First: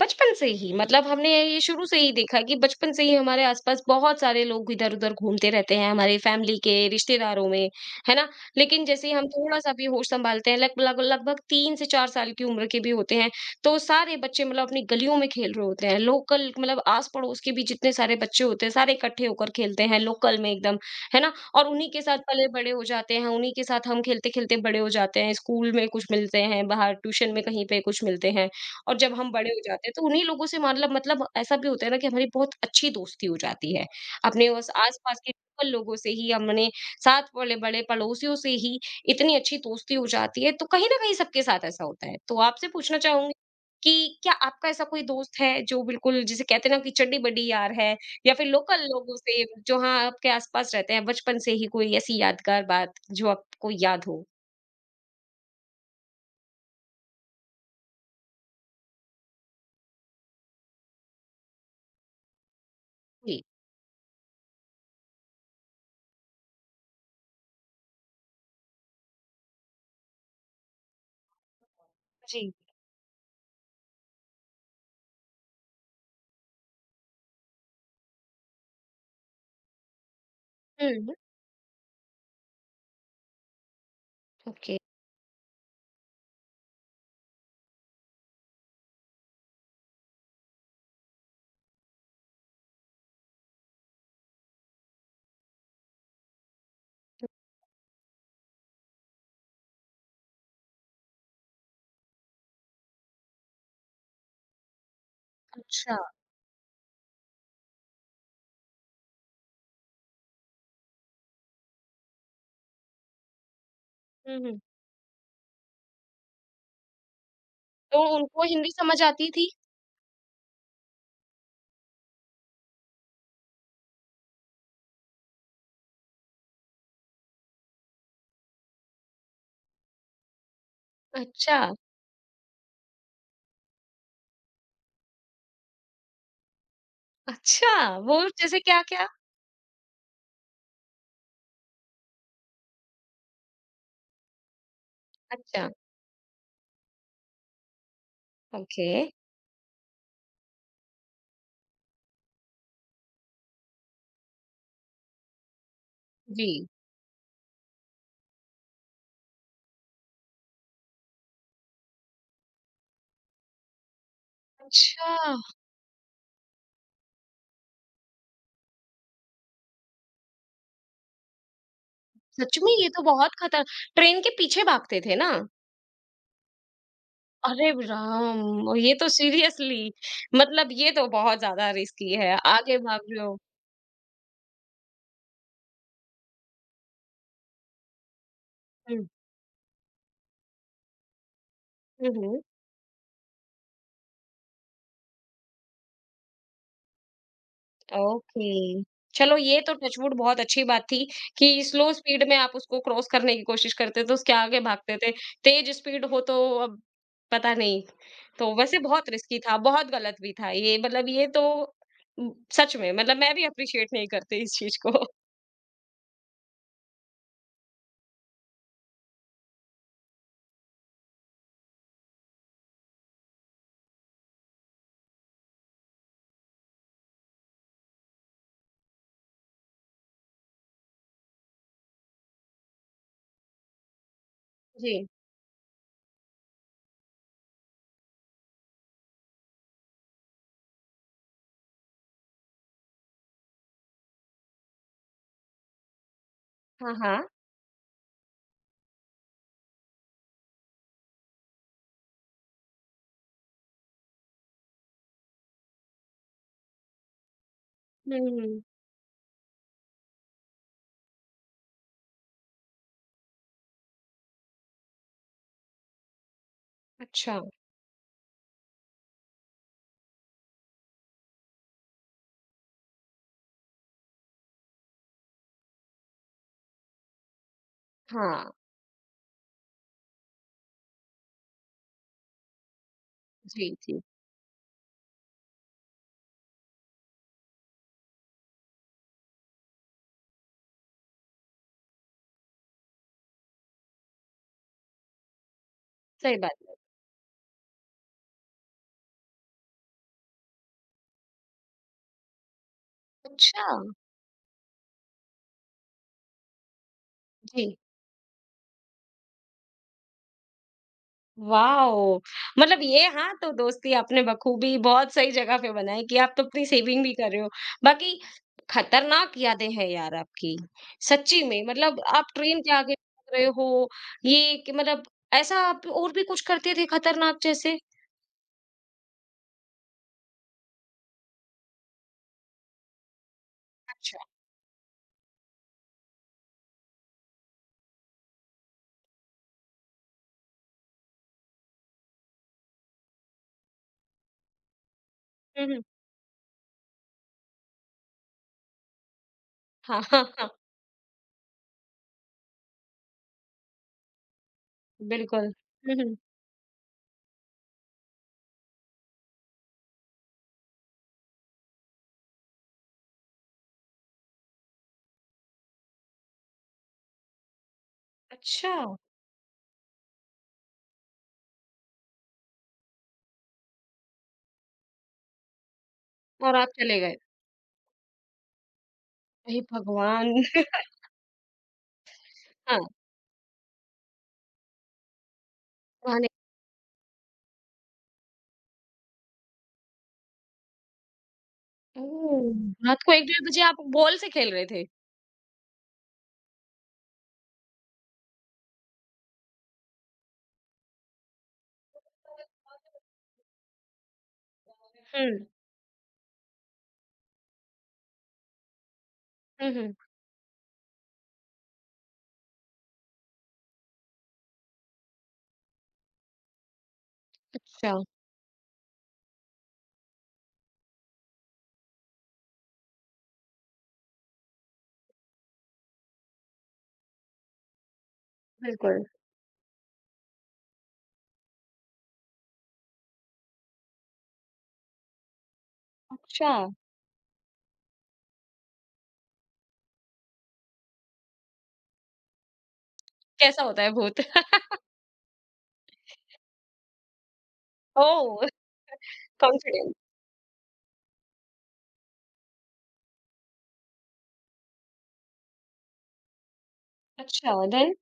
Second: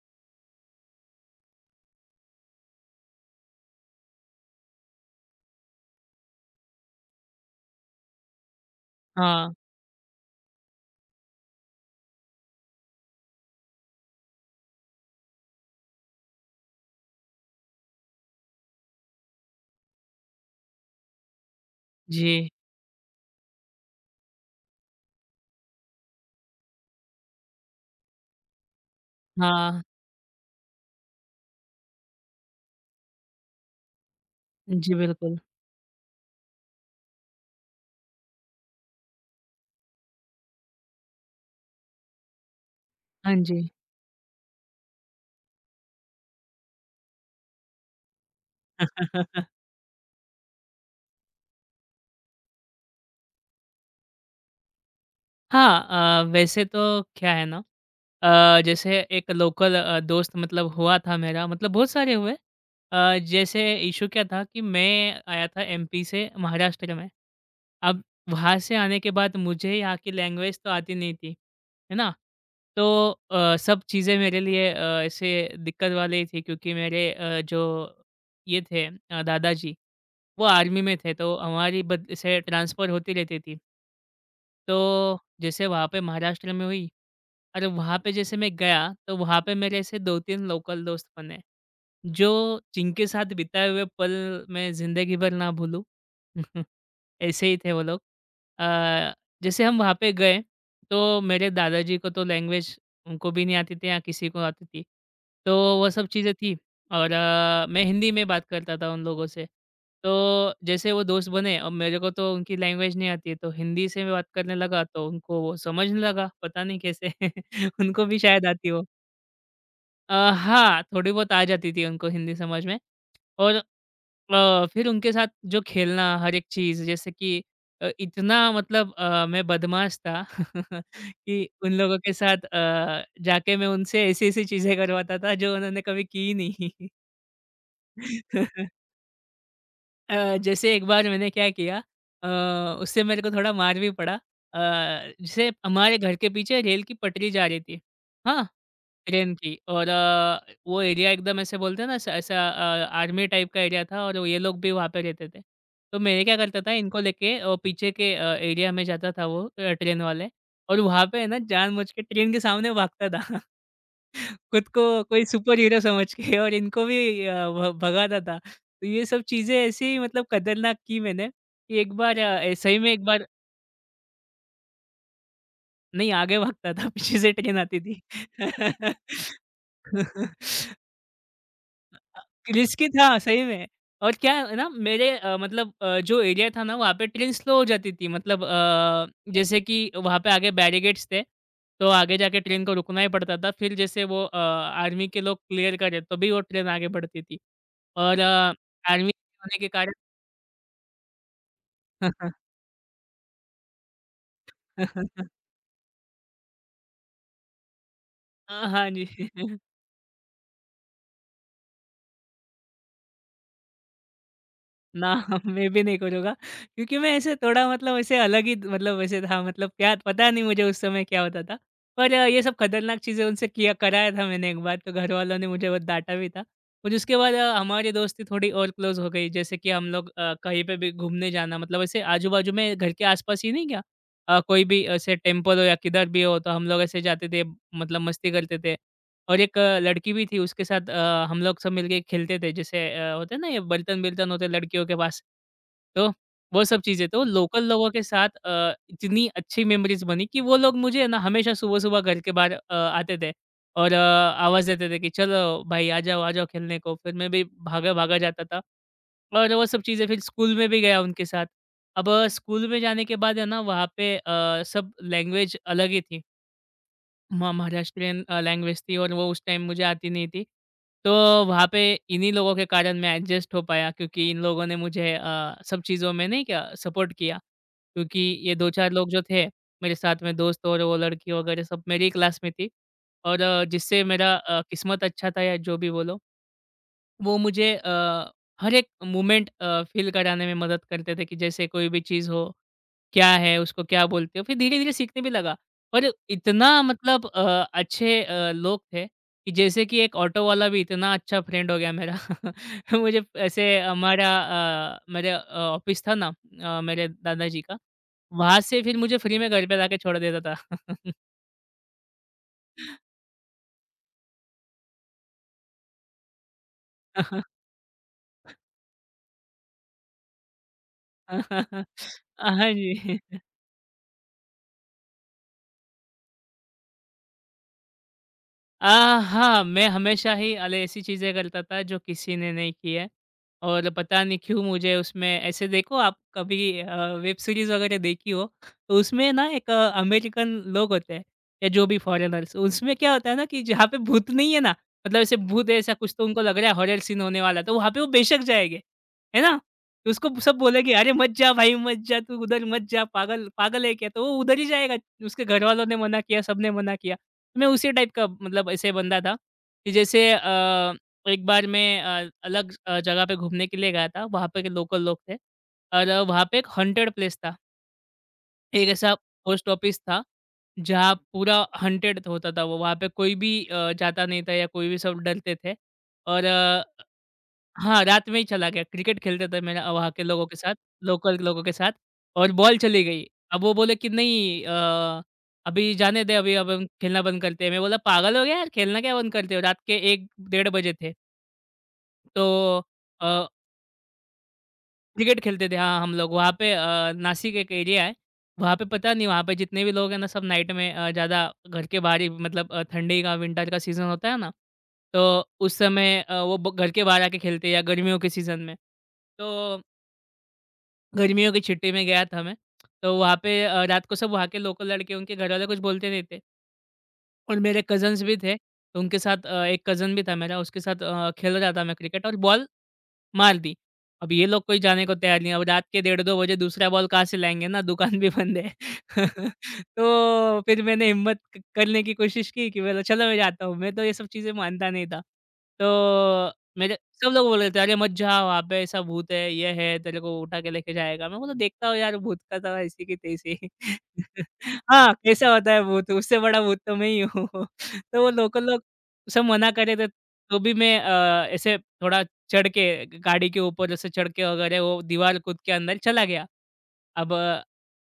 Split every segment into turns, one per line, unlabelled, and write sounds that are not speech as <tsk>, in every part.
बचपन से ही मतलब हमने ये शुरू से ही देखा कि बचपन से ही हमारे आसपास बहुत सारे लोग इधर-उधर घूमते रहते हैं हमारे फैमिली के, रिश्तेदारों में, है ना? लेकिन जैसे ही हम
हाँ,
थोड़ा-सा भी होश सँभालते हैं, लग लग लगभग 3 से 4 साल की उम्र के भी होते हैं, तो सारे बच्चे मतलब अपनी गलियों में खेल रहे होते हैं। लोकल मतलब आस-पड़ोस के भी जितने सारे बच्चे होते हैं, सारे इकट्ठे होकर खेलते हैं लोकल में एकदम, है ना? और उन्हीं के साथ
जी।
पले-बड़े हो जाते हैं, उन्हीं के साथ हम खेलते-खेलते बड़े हो जाते हैं। स्कूल में कुछ मिलते हैं, बाहर ट्यूशन में कहीं पे कुछ मिलते हैं। और जब हम बड़े हो
हाँ,
जाते हैं तो उन्हीं लोगों से मतलब ऐसा भी होता है ना कि हमारी बहुत अच्छी दोस्ती हो जाती है। अपने उस
जी,
आस-पास के
बिल्कुल।
लोकल लोगों से ही हमने साथ वाले बड़े पड़ोसियों से ही इतनी अच्छी दोस्ती हो जाती है, तो कहीं न कहीं सबके साथ ऐसा होता है। तो आपसे पूछना चाहूँगी
हाँ जी।
कि क्या आपका ऐसा कोई दोस्त है जो बिल्कुल जिसे कहते हैं ना कि चड्डी-बड्डी यार है या फिर लोकल लोगों से जो हाँ, आपके आस-पास रहते हैं बचपन से ही कोई ऐसी यादगार बात जो आपको याद हो?
हाँ, वैसे तो क्या है ना जैसे एक लोकल दोस्त मतलब हुआ था मेरा मतलब बहुत सारे हुए।
जी।
जैसे इश्यू क्या था कि मैं आया था एमपी से महाराष्ट्र में। अब वहाँ से आने के बाद मुझे यहाँ की लैंग्वेज तो आती नहीं थी, है ना?
जी।
तो सब चीज़ें मेरे लिए ऐसे दिक्कत वाली ही थी क्योंकि मेरे जो ये थे दादाजी वो आर्मी
हुँ,
में थे,
हुँ।
तो हमारी बद से ट्रांसफ़र होती रहती थी।
ओके।
तो जैसे वहाँ पे महाराष्ट्र में हुई और वहाँ पे जैसे मैं गया, तो वहाँ पे मेरे ऐसे 2-3 लोकल दोस्त बने, जो जिनके साथ बिताए हुए पल मैं ज़िंदगी भर ना भूलूँ। <laughs> ऐसे ही थे वो लोग। अ, जैसे हम वहाँ पे गए, तो मेरे दादाजी को तो लैंग्वेज उनको भी नहीं आती थी या किसी को आती थी। तो वो
अच्छा।
सब चीज़ें थी और मैं हिंदी में बात करता था उन लोगों से। तो जैसे वो दोस्त बने, अब मेरे को तो उनकी लैंग्वेज नहीं आती है, तो हिंदी से मैं बात
हुँ,
करने
हुँ।
लगा, तो उनको वो समझने लगा, पता नहीं कैसे। <laughs>
तो
उनको भी शायद
उनको
आती
हिंदी
हो।
समझ आती थी?
हाँ, थोड़ी बहुत आ जाती थी उनको हिंदी समझ में और फिर उनके साथ जो खेलना हर एक चीज़ जैसे कि इतना मतलब मैं बदमाश था <laughs> कि
अच्छा,
उन लोगों के साथ जाके मैं उनसे ऐसी-ऐसी चीज़ें करवाता था जो उन्होंने कभी की ही नहीं।
अच्छा, वो जैसे
<laughs>
क्या-क्या?
जैसे एक बार मैंने क्या किया उससे मेरे को थोड़ा मार भी पड़ा। जैसे
अच्छा,
हमारे घर के पीछे रेल की पटरी जा रही थी। हाँ,
ओके,
ट्रेन की और वो एरिया एकदम ऐसे बोलते हैं ना ऐसा ऐसा आर्मी टाइप का एरिया था और ये लोग भी वहाँ पे रहते थे। तो मैं क्या
जी।
करता था इनको लेके पीछे के एरिया में जाता था वो ट्रेन वाले और वहाँ पे है ना जानबूझ के ट्रेन के सामने भागता था। <laughs> खुद को कोई
अच्छा,
सुपर हीरो समझ के और इनको भी अ, भ भगाता था। तो ये सब चीज़ें ऐसी मतलब खतरनाक की मैंने कि एक बार अ, ए
सच में
सही
ये
में
तो
एक बार
बहुत खतर ट्रेन के पीछे भागते थे ना?
नहीं आगे भागता था पीछे से ट्रेन
अरे
आती थी।
राम! ये तो सीरियसली मतलब
<laughs> <laughs>
ये तो बहुत ज़्यादा रिस्की है, आगे
रिस्की
भाग
था
रहे हो।
सही में और क्या है ना मेरे मतलब जो एरिया था ना वहाँ पे ट्रेन स्लो हो जाती थी मतलब
हुँ,
जैसे कि वहाँ पे आगे बैरिकेड्स थे तो
हुँ,
आगे जाके
हुँ।
ट्रेन को रुकना ही पड़ता था फिर जैसे वो आर्मी के लोग क्लियर करे तो भी वो ट्रेन आगे बढ़ती थी और
ओके।
आर्मी
चलो
होने
ये
के
तो
कारण
टच वुड बहुत अच्छी बात थी कि स्लो स्पीड में आप उसको क्रॉस करने की कोशिश करते तो उसके आगे भागते थे।
<laughs>
तेज़ स्पीड हो तो अब पता नहीं। तो
हाँ
वैसे
हाँ जी
बहुत रिस्की था, बहुत गलत भी था ये मतलब ये तो उम, सच में मतलब मैं भी एप्रिशिएट नहीं करती इस चीज़ को।
ना
<laughs>
<laughs> मैं भी नहीं करूँगा क्योंकि मैं ऐसे थोड़ा मतलब ऐसे अलग ही मतलब वैसे था मतलब क्या पता नहीं मुझे उस समय क्या होता था। पर ये सब खतरनाक चीज़ें उनसे किया कराया था मैंने एक बार तो घरवालों ने मुझे बहुत डाँटा भी था। और उसके बाद हमारी दोस्ती थोड़ी और क्लोज़ हो गई जैसे कि हम लोग कहीं पे भी घूमने जाना मतलब ऐसे आजू-बाजू में घर के आस-पास ही नहीं क्या कोई भी
जी।
ऐसे टेम्पल हो या किधर भी हो तो हम लोग ऐसे जाते थे मतलब मस्ती करते थे। और एक लड़की भी थी उसके साथ हम लोग सब मिलके खेलते थे जैसे होते हैं ना ये बर्तन-बिर्तन होते हैं लड़कियों के पास, तो वो सब
हाँ,
चीज़ें। तो
हाँ।
लोकल लोगों के साथ इतनी अच्छी मेमोरीज़ बनी कि वो लोग मुझे ना हमेशा सुबह-सुबह घर के बाहर आते थे और आवाज़ देते थे कि चलो भाई आ जाओ खेलने को। फिर मैं भी भागा-भागा
हुँ,
जाता था
हुँ।
और वो सब चीज़ें फिर स्कूल में भी गया उनके साथ। अब स्कूल में जाने के बाद है ना वहाँ पे सब लैंग्वेज अलग ही थी।
अच्छा।
म महाराष्ट्रियन लैंग्वेज थी और वो उस टाइम मुझे आती नहीं थी। तो वहाँ पे इन्हीं लोगों के कारण मैं एडजस्ट हो पाया क्योंकि इन लोगों ने मुझे सब चीज़ों में नहीं क्या सपोर्ट किया। क्योंकि
हाँ।
ये 2-4 लोग जो थे मेरे साथ में दोस्त और वो लड़की वगैरह सब मेरी ही क्लास में थी और
जी, जी।
जिससे मेरा किस्मत अच्छा था या जो भी बोलो। वो मुझे हर एक मोमेंट फ़ील कराने में मदद करते थे कि जैसे कोई भी चीज़ हो, क्या है, उसको क्या बोलते हो? फिर धीरे-धीरे सीखने भी लगा। और
सही बात है।
इतना मतलब अच्छे लोग थे कि जैसे कि एक ऑटो वाला भी इतना अच्छा फ्रेंड हो गया मेरा। <laughs> मुझे
अच्छा!
ऐसे हमारा मेरे ऑफ़िस था ना मेरे दादाजी
जी।
का, वहाँ से फिर मुझे फ्री में घर पे लाके छोड़ देता था।
वाओ! मतलब ये हाँ, तो दोस्ती आपने बखूबी बहुत सही जगह पे बनाई कि आप तो अपनी सेविंग भी कर रहे हो।
<laughs>
बाकी खतरनाक यादें हैं यार आपकी, सच्ची में मतलब आप ट्रेन
हाँ
के आगे
जी।
भाग रहे हो, ये कि मतलब ऐसा आप और भी कुछ करते थे खतरनाक जैसे?
अ, हाँ, मैं हमेशा ही अले ऐसी चीज़ें करता था जो किसी ने नहीं की है और
अच्छा,
पता नहीं क्यों मुझे उसमें ऐसे देखो आप कभी वेब सीरीज़ वगैरह देखी हो, तो उसमें ना एक अमेरिकन लोग होते हैं या जो भी फ़ॉरेनर्स, उसमें क्या होता है ना कि जहाँ पे भूत नहीं है ना, मतलब ऐसे
हुँ,
भूत है
हुँ।
ऐसा कुछ तो उनको लग रहा है हॉरर सीन होने वाला है, तो वहाँ पे वो बेशक जाएँगे, है ना?
हाँ,
तो
हाँ,
उसको
हाँ,
सब बोलेंगे, "अरे मत जा भाई, मत जा, तू उधर मत जा, पागल पागल है क्या?" तो वो उधर ही जाएगा, उसके
बिल्कुल।
घरवालों
हुँ,
ने
हुँ।
मना किया, सबने मना किया। मैं उसी टाइप का मतलब ऐसे बंदा था कि जैसे एक बार मैं अलग जगह पे घूमने के लिए गया था। वहाँ पे के लोकल लोग थे और वहाँ पे एक हॉन्टेड प्लेस था।
अच्छा,
एक ऐसा पोस्ट ऑफिस था जहाँ पूरा हॉन्टेड होता था वो। वहाँ पे कोई भी जाता नहीं था या कोई भी सब डरते थे और
और आप चले गए।
हाँ, रात में ही चला गया। क्रिकेट खेलते
हे
थे मेरा वहाँ के
भगवान!
लोगों के साथ,
<laughs>
लोकल लोगों के साथ और बॉल
हाँ,
चली गई। अब वो बोले कि नहीं अभी
वहाँ
जाने
ने
दे अभी अब हम खेलना बंद करते हैं। मैं बोला पागल हो गया यार, खेलना क्या बंद करते हो? रात के 1 डेढ़ बजे थे। तो
ओह! रात को 1
अ,
डेढ़ बजे आप बॉल से खेल रहे थे?
क्रिकेट खेलते थे हाँ, हम लोग वहाँ पे नासिक एक एरिया है। वहाँ पे पता नहीं वहाँ पे जितने भी लोग हैं ना सब नाइट में ज़्यादा घर के बाहर ही मतलब ठंडी का विंटर का सीज़न होता है ना,
हुँ,
तो उस समय वो ब घर के बाहर आके खेलते हैं या गर्मियों के सीज़न में।
हुँ,
तो
हुँ।
गर्मियों की छुट्टी में गया था मैं, तो वहाँ पे रात को सब वहाँ के लोकल लड़के उनके घरवाले कुछ बोलते नहीं थे और मेरे
अच्छा,
कज़िन्स भी थे, तो उनके साथ एक कज़िन भी था मेरा उसके साथ खेल रहा था मैं क्रिकेट और बॉल मार दी। अब ये लोग कोई जाने को तैयार नहीं है। अब रात के डेढ़ 2 बजे दूसरा बॉल कहाँ से लाएँगे ना, दुकान भी बंद है।
बिल्कुल।
<laughs> तो फिर मैंने हिम्मत क करने की कोशिश की कि बोला चलो मैं जाता हूँ। मैं तो ये सब चीज़ें मानता नहीं था। तो
अच्छा!
मेरे सब लोग बोल रहे थे, "अरे मत जा वहाँ पे ऐसा भूत है, ये है, तेरे को उठा के लेके जाएगा।" मैं बोला देखता हूँ यार भूत का तो ऐसी की तैसी।
कैसा होता है भूत? <laughs>
<laughs> हाँ, कैसा होता है भूत? उससे बड़ा भूत तो मैं ही हूँ। <laughs> तो वो
ओह!
लोकल लोग सब मना कर
कॉन्फिडेंट
रहे थे, तो भी मैं ऐसे थोड़ा चढ़ के गाड़ी के ऊपर जैसे चढ़ के वगैरह वो दीवार कूद के अंदर चला गया। अब
अच्छा देन?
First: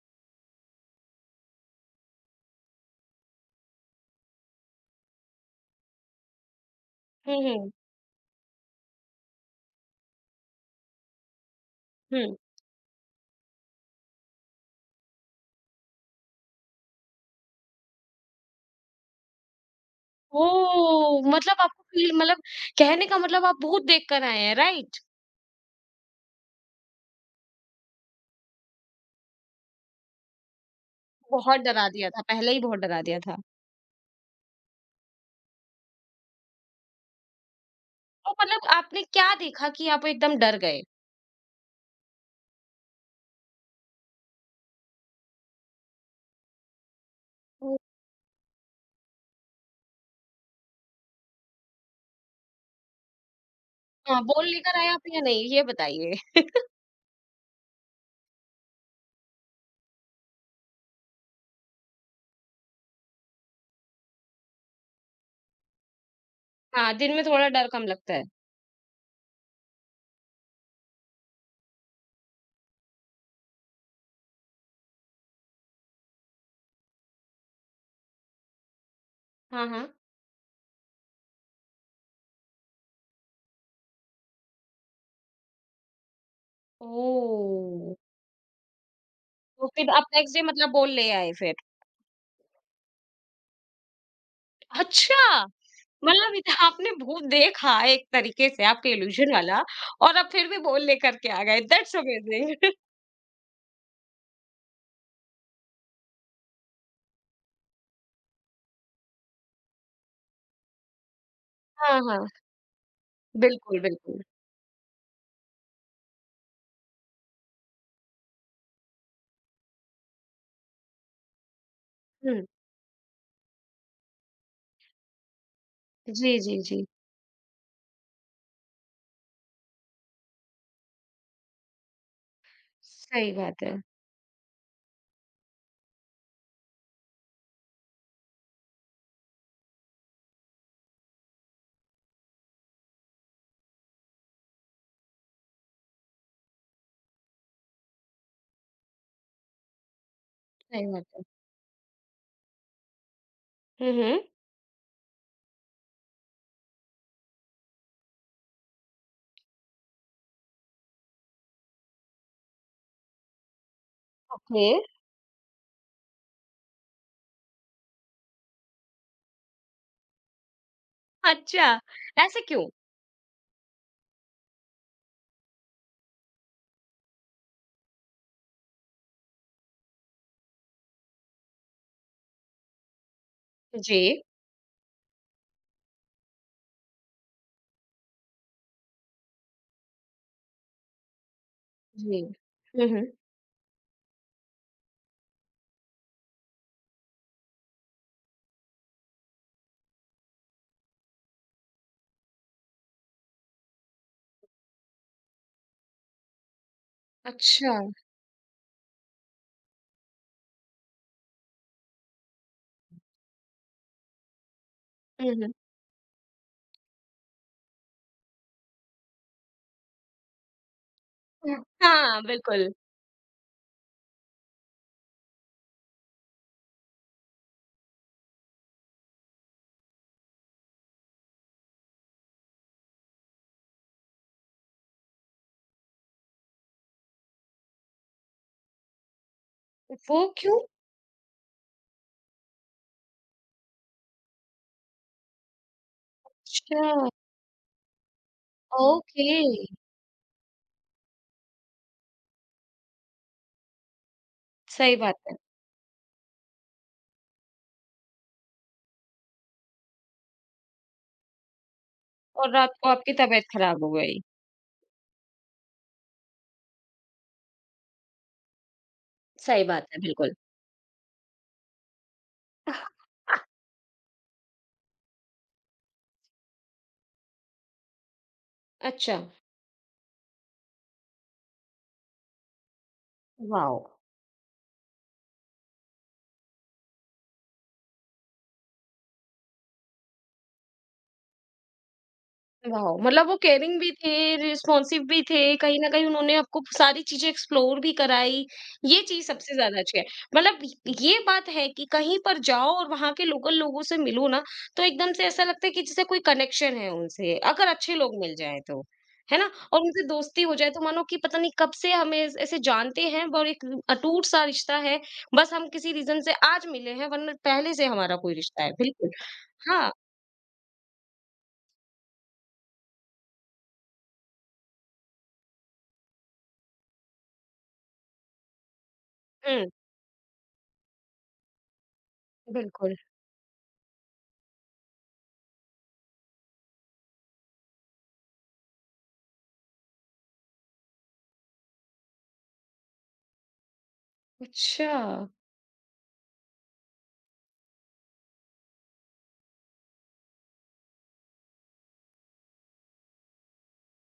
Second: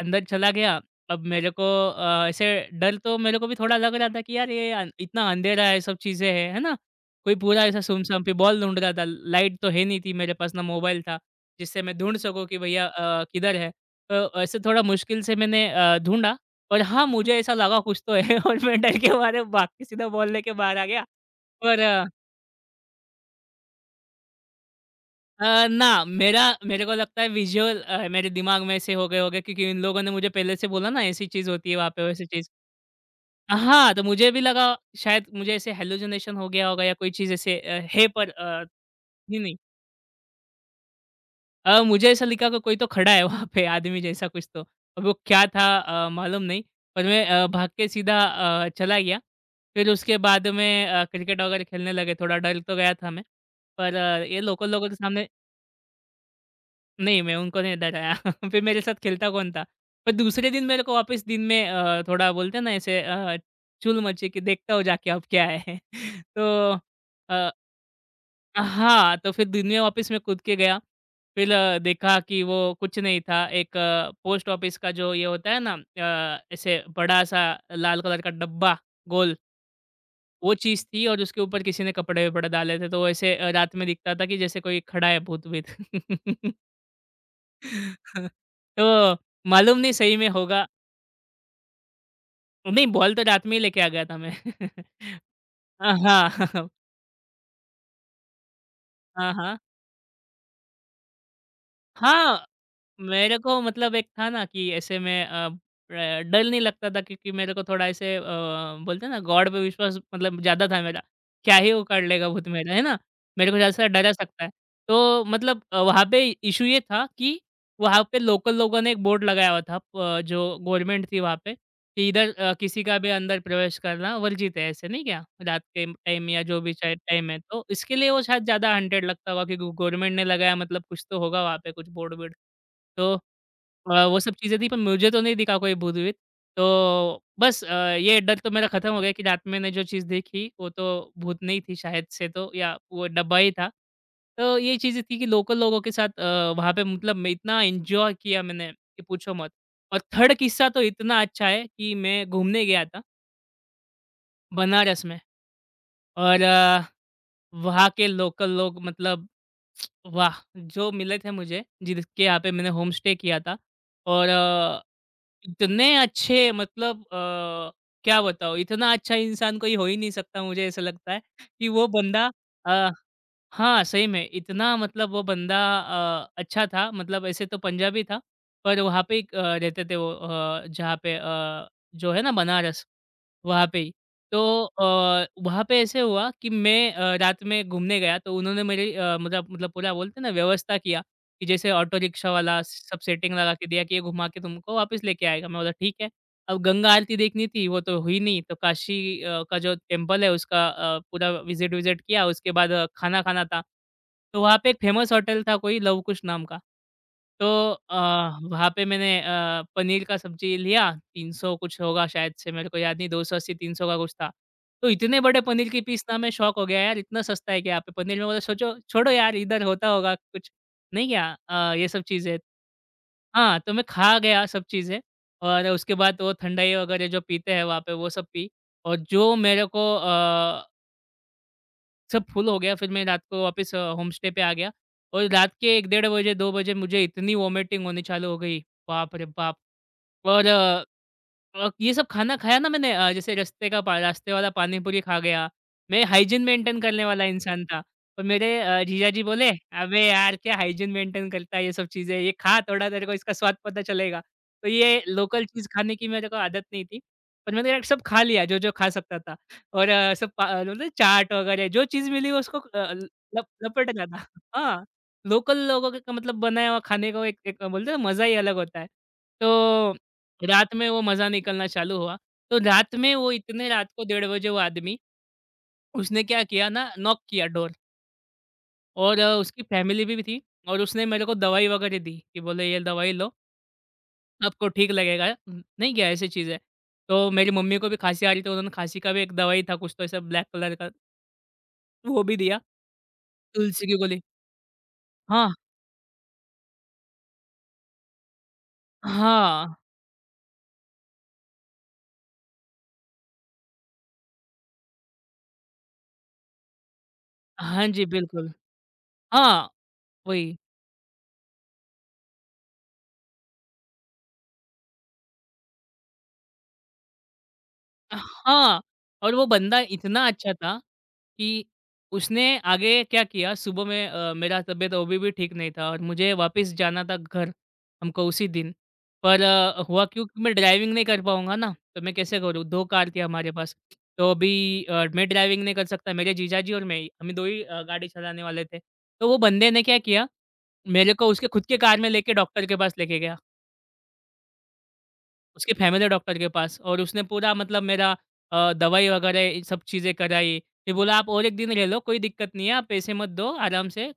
अंदर चला गया, अब मेरे को ऐसे डर तो मेरे को भी थोड़ा लग रहा था कि यार ये अन इतना अंधेरा है, सब चीज़ें हैं, है ना? कोई
हुँ,
पूरा
हुँ,
ऐसा सुमसम पे बॉल ढूँढ रहा था, लाइट तो है नहीं थी मेरे पास, ना मोबाइल था, जिससे मैं ढूँढ
हुँ।
सकूँ कि भैया किधर है? तो ऐसे थोड़ा मुश्किल से मैंने ढूँढा और हाँ, मुझे ऐसा लगा कुछ तो है <laughs> और मैं डर के मारे भाग के सीधा बॉल लेके बाहर आ गया
ओह! मतलब
और
आपको फ़ील मतलब कहने का मतलब आप भूत देख कर आए हैं, राइट?
ना, मेरा मेरे को लगता है विज़ुअल मेरे दिमाग में ऐसे हो गए होंगे क्योंकि इन लोगों ने मुझे पहले से बोला ना ऐसी चीज़
बहुत
होती है
डरा
वहाँ पे,
दिया था,
वैसी चीज़।
पहले ही बहुत डरा दिया था।
हाँ, तो मुझे भी लगा शायद मुझे ऐसे हैलुसिनेशन हो गया होगा या कोई चीज़ ऐसे है पर
तो मतलब आपने क्या
नहीं, नहीं
देखा कि आप एकदम डर गए?
मुझे ऐसा लिखा कि कोई तो खड़ा है वहाँ पे आदमी जैसा कुछ तो। अब वो क्या था मालूम नहीं पर मैं भाग
वो
के सीधा चला गया। फिर उसके बाद में क्रिकेट वगैरह खेलने लगे, थोड़ा डर तो गया था मैं। पर
हाँ,
ये
बॉल
लोकल
लेकर आए
लोगों के
आप या
सामने
नहीं, ये बताइए?
नहीं, मैं उनको नहीं डराया। <laughs> फिर मेरे साथ खेलता कौन था? पर दूसरे दिन मेरे को वापस दिन में थोड़ा बोलते हैं ना ऐसे चुल मची कि देखता हूँ जाके अब क्या है। <laughs> तो
हाँ, दिन में थोड़ा
अ,
डर कम लगता है।
हाँ, तो फिर दिन में वापस मैं कूद के गया। फिर देखा कि वो कुछ नहीं था, एक पोस्ट ऑफिस का जो ये होता है ना ऐसे बड़ा-सा लाल कलर का डब्बा, गोल,
हाँ, हाँ।
वो चीज़ थी और उसके ऊपर किसी ने कपड़े-वपड़े डाले थे, तो वो ऐसे रात में दिखता था कि जैसे कोई खड़ा है भूत-वूत। <laughs>
ओह!
<laughs> तो
तो
मालूम
फिर
नहीं
आप
सही में
नेक्स्ट डे
होगा।
मतलब बॉल ले आए फिर?
नहीं, बॉल तो रात में ही लेके आ गया था मैं। <laughs>
अच्छा! मतलब इत
हाँ, <laughs>
आपने भूत देखा एक तरीके से आपके
हाँ,
इल्यूज़न
हाँ।
वाला और आप फिर भी बोल लेकर के आ गए। दैट्स
हाँ,
अमेज़िंग
मेरे को मतलब एक था ना कि ऐसे में र डर नहीं लगता था क्योंकि मेरे को थोड़ा ऐसे बोलते हैं ना गॉड पे विश्वास मतलब ज़्यादा था मेरा। क्या ही
<laughs> हाँ,
उखाड़
हाँ।
लेगा भूत मेरा, है ना? मेरे को
बिल्कुल,
ज़्यादा डरा
बिल्कुल।
सकता है। तो मतलब वहाँ पे इश्यू ये था कि वहाँ पे लोकल लोगों ने एक बोर्ड लगाया हुआ था प जो गवर्नमेंट थी वहाँ पे कि इधर
हुँ।
किसी का भी अंदर प्रवेश करना वर्जित है, ऐसे नहीं क्या? रात के टाइम
जी,
या जो
जी,
भी
जी।
चाहे टाइम है, तो इसके लिए वो शायद ज़्यादा 100 लगता होगा कि गव गवर्नमेंट ने लगाया मतलब कुछ तो होगा वहाँ पे कुछ बोर्ड-वोर्ड। तो
सही बात है।
वो सब चीज़ें थी पर मुझे तो नहीं दिखा कोई भूत-वूत। तो बस ये डर तो मेरा खत्म हो गया कि रात में मैंने जो चीज़ देखी वो तो भूत नहीं थी शायद से तो या वो डब्बा ही था। तो ये चीज़ें थी कि लोकल लोगों के साथ वहाँ पे मतलब मैं इतना एन्जॉय किया मैंने कि पूछो मत। और थर्ड किस्सा तो
सही बात
इतना
है।
अच्छा है कि मैं घूमने गया था
हुँ, हुँ।
बनारस में और वहाँ के लोकल लोग मतलब <tsk> वाह! जो मिले थे मुझे, जिसके यहाँ पे मैंने होम स्टे किया था और
ओके।
इतने अच्छे मतलब क्या बताऊँ इतना अच्छा इंसान कोई हो ही नहीं सकता मुझे ऐसा लगता है कि
अच्छा,
वो बंदा
ऐसे क्यों?
अ, हाँ, सही में इतना मतलब वो बंदा अच्छा था मतलब ऐसे तो पंजाबी था, पर वहाँ पे एक रहते थे वो जहाँ पे जो है ना बनारस, वहाँ पे ही।
जी,
तो वहाँ पे ऐसे हुआ कि मैं रात में घूमने गया तो उन्होंने मेरी मतलब पूरा बोलते हैं ना व्यवस्था किया कि जैसे ऑटो
जी।
रिक्शा वाला
हुँ,
सब
हुँ।
सेटिंग लगा के दिया कि ये घुमा के तुमको वापस लेके आएगा। मैं बोला ठीक है। अब गंगा आरती देखनी थी, वो तो हुई नहीं, तो काशी का जो टेम्पल है उसका पूरा विज़िट विज़िट किया, उसके बाद खाना खाना था। तो वहाँ पे एक फ़ेमस होटल था कोई लव कुश नाम का। तो
अच्छा।
अ, वहाँ पे मैंने पनीर का सब्ज़ी लिया, 300 कुछ होगा शायद से मेरे को याद नहीं, 280-300 का कुछ था। तो इतने
हुँ,
बड़े
हुँ।
पनीर के पीस ना मैं शॉक हो गया यार, इतना सस्ता है क्या यहाँ पे पनीर? मैं बोला सोचो छोड़ो यार इधर होता होगा कुछ, नहीं क्या
हुँ।
ये सब
हाँ,
चीज़ें।
बिल्कुल।
हाँ, तो मैं खा गया सब चीज़ें और उसके बाद तो वो ठंडाई वगैरह जो पीते हैं वहाँ पे वो सब पी और जो मेरे को सब फुल हो गया फिर मैं रात को वापस होम स्टे पे आ गया और रात के 1 डेढ़ बजे 2 बजे मुझे इतनी वॉमिटिंग होनी चालू हो गई, बाप रे बाप!
वो
और
क्यों?
ये सब खाना खाया ना मैंने जैसे रास्ते का पा रास्ते वाला पानी पूरी खा गया। मैं हाइजीन मेंटेन करने
अच्छा,
वाला इंसान था। पर मेरे जीजा जी
ओके।
बोले, "अबे यार! क्या हाइजीन मेंटेन करता है ये सब चीज़ें? ये खा थोड़ा तेरे को इसका स्वाद पता चलेगा।" तो
सही
ये
बात है
लोकल चीज़ खाने की मेरे को आदत नहीं थी। पर मैंने यार सब खा लिया जो-जो खा सकता था और मतलब चाट वग़ैरह जो चीज़ मिली
और
उसको
रात
अ,
को
ल-
आपकी तबीयत
लप
खराब
लपेट
हो
रहा
गई।
था। <laughs> हाँ, लोकल लोगों के का मतलब बनाया हुआ खाने को एक एक बोलते हैं ना मज़ा ही अलग होता है।
सही बात
तो
है, बिल्कुल।
रात में वो मज़ा निकलना चालू हुआ। तो रात
<laughs>
में वो इतने रात को डेढ़ बजे वो आदमी उसने क्या किया ना नॉक किया डोर और
अच्छा,
उसकी फैमिली भी थी और उसने मेरे को दवाई वगैरह दी कि बोले ये दवाई लो
वॉव!
आपको ठीक लगेगा। न नहीं क्या ऐसी चीज़ है। तो मेरी मम्मी को भी खाँसी आ रही थी, उन्होंने खाँसी का भी एक दवाई था कुछ तो ऐसा ब्लैक कलर का वो भी दिया,
वाओ! मतलब वो केयरिंग
तुलसी
भी
की
थे,
गोली।
रिस्पॉन्सिव भी थे,
हाँ,
कहीं न कहीं उन्होंने आपको सारी चीज़ें एक्सप्लोर भी कराई, ये चीज़ सबसे
हाँ।
ज़्यादा अच्छी है। मतलब ये बात है कि कहीं पर जाओ और वहाँ के लोकल लोगों से मिलो ना, तो एकदम से ऐसा लगता है कि जैसे कोई कनेक्शन है उनसे, अगर
हाँ
अच्छे
जी,
लोग मिल
बिल्कुल।
जाएँ तो, है ना?
हाँ,
और उनसे दोस्ती हो
वही।
जाए तो मानो कि पता नहीं कब से हमें ऐस ऐसे जानते हैं और एक अटूट-सा रिश्ता है, बस हम किसी रीज़न से आज मिले हैं वरना पहले से हमारा कोई रिश्ता है,
हाँ,
बिल्कुल।
और वो बंदा
हाँ,
इतना अच्छा था कि उसने आगे क्या किया। सुबह में मेरा तबीयत अभी भी ठीक नहीं था और मुझे वापस जाना था घर, हमको उसी दिन। पर
हुँ,
हुआ क्यों कि मैं ड्राइविंग नहीं कर पाऊंगा ना तो मैं कैसे करूँ, दो
बिल्कुल।
कार थी हमारे पास, तो अभी मैं ड्राइविंग नहीं कर सकता, मेरे जीजा जी और हम दो ही गाड़ी चलाने वाले थे। तो वो बंदे ने क्या किया, मेरे को उसके खुद के कार में लेके डॉक्टर के पास लेके गया,
अच्छा।
उसकी फैमिली डॉक्टर के पास, और उसने पूरा मतलब मेरा दवाई वगैरह ये सब चीज़ें कराई। फिर बोला आप और 1 दिन रह लो, कोई दिक्कत नहीं है, आप पैसे मत दो, आराम से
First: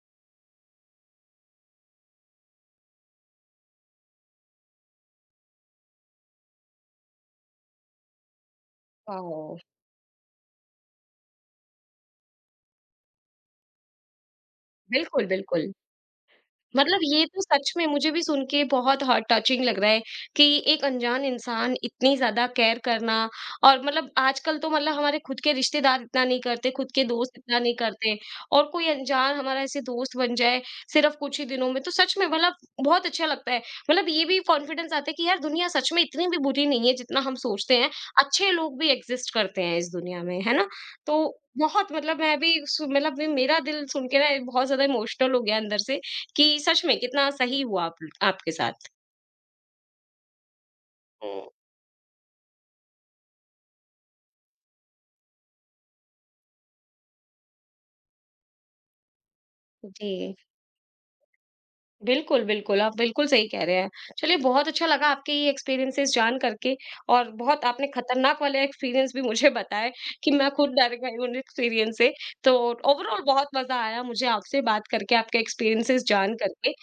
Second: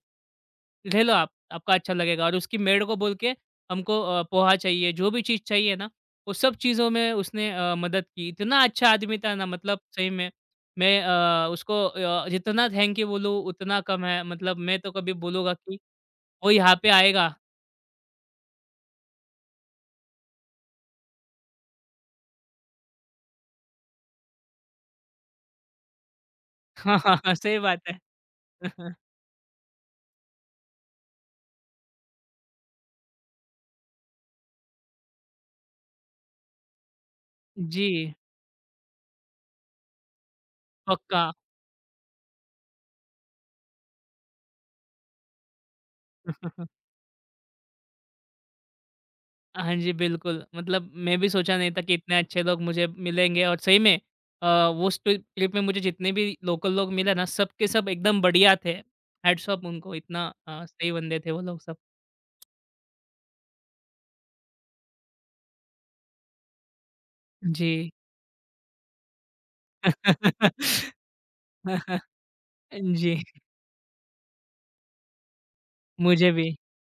रह लो आप, आपका अच्छा लगेगा। और उसकी मेड को बोल के हमको पोहा चाहिए, जो भी चीज़ चाहिए ना, वो सब चीज़ों में उसने मदद की। इतना अच्छा आदमी था ना
वाओ!
मतलब सही में, मैं उसको जितना थैंक यू बोलूँ उतना कम है। मतलब मैं तो कभी
बिल्कुल,
बोलूँगा
बिल्कुल।
कि वो यहाँ पे
मतलब ये
आएगा।
तो सच में मुझे भी सुन के बहुत हॉट टचिंग लग रहा है कि एक अनजान इंसान इतनी ज्यादा केयर करना और मतलब आजकल तो मतलब हमारे खुद के रिश्तेदार इतना नहीं करते
<laughs>
खुद
हाँ,
के
हाँ, हाँ,
दोस्त
सही
इतना नहीं
बात है।
करते और कोई
<laughs>
अनजान हमारा ऐसे दोस्त बन जाए सिर्फ कुछ ही दिनों में तो सच में मतलब बहुत अच्छा लगता है मतलब ये भी कॉन्फिडेंस आता है कि यार दुनिया सच में इतनी भी बुरी नहीं है जितना हम सोचते
जी,
हैं अच्छे लोग भी एग्जिस्ट करते हैं इस दुनिया में है ना तो
पक्का।
बहुत मतलब मैं भी मतलब भी मेरा दिल सुन के ना बहुत ज्यादा इमोशनल हो गया अंदर से कि
<laughs>
सच में कितना सही हुआ आप आपके साथ।
हाँ जी, बिल्कुल। मतलब मैं भी
हुँ।
सोचा नहीं था कि इतने अच्छे लोग मुझे मिलेंगे और सही में वो उस ट्रिप में मुझे जितने भी लोकल लोग मिले ना, सब के सब एकदम बढ़िया थे। हैट्स ऑफ उनको, इतना
जी,
सही बंदे थे वो लोग सब।
बिल्कुल, बिल्कुल, आप बिल्कुल सही कह रहे हैं। चलिए बहुत अच्छा लगा आपके ये एक्सपीरियंसेस जान करके और बहुत
जी।
आपने खतरनाक वाले एक्सपीरियंस भी मुझे <laughs> बताए कि मैं खुद
<laughs>
डर गई उन एक्सपीरियंस से। तो
जी,
ओवरऑल बहुत मज़ा आया मुझे आपसे बात करके, आपके एक्सपीरियंसेस
मुझे
जान
भी।
करके।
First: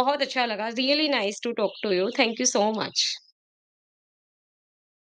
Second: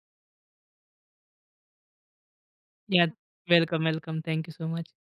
बहुत अच्छा लगा, really nice to talk to you. Thank you so
या
much.
Welcome, welcome. Thank you so much.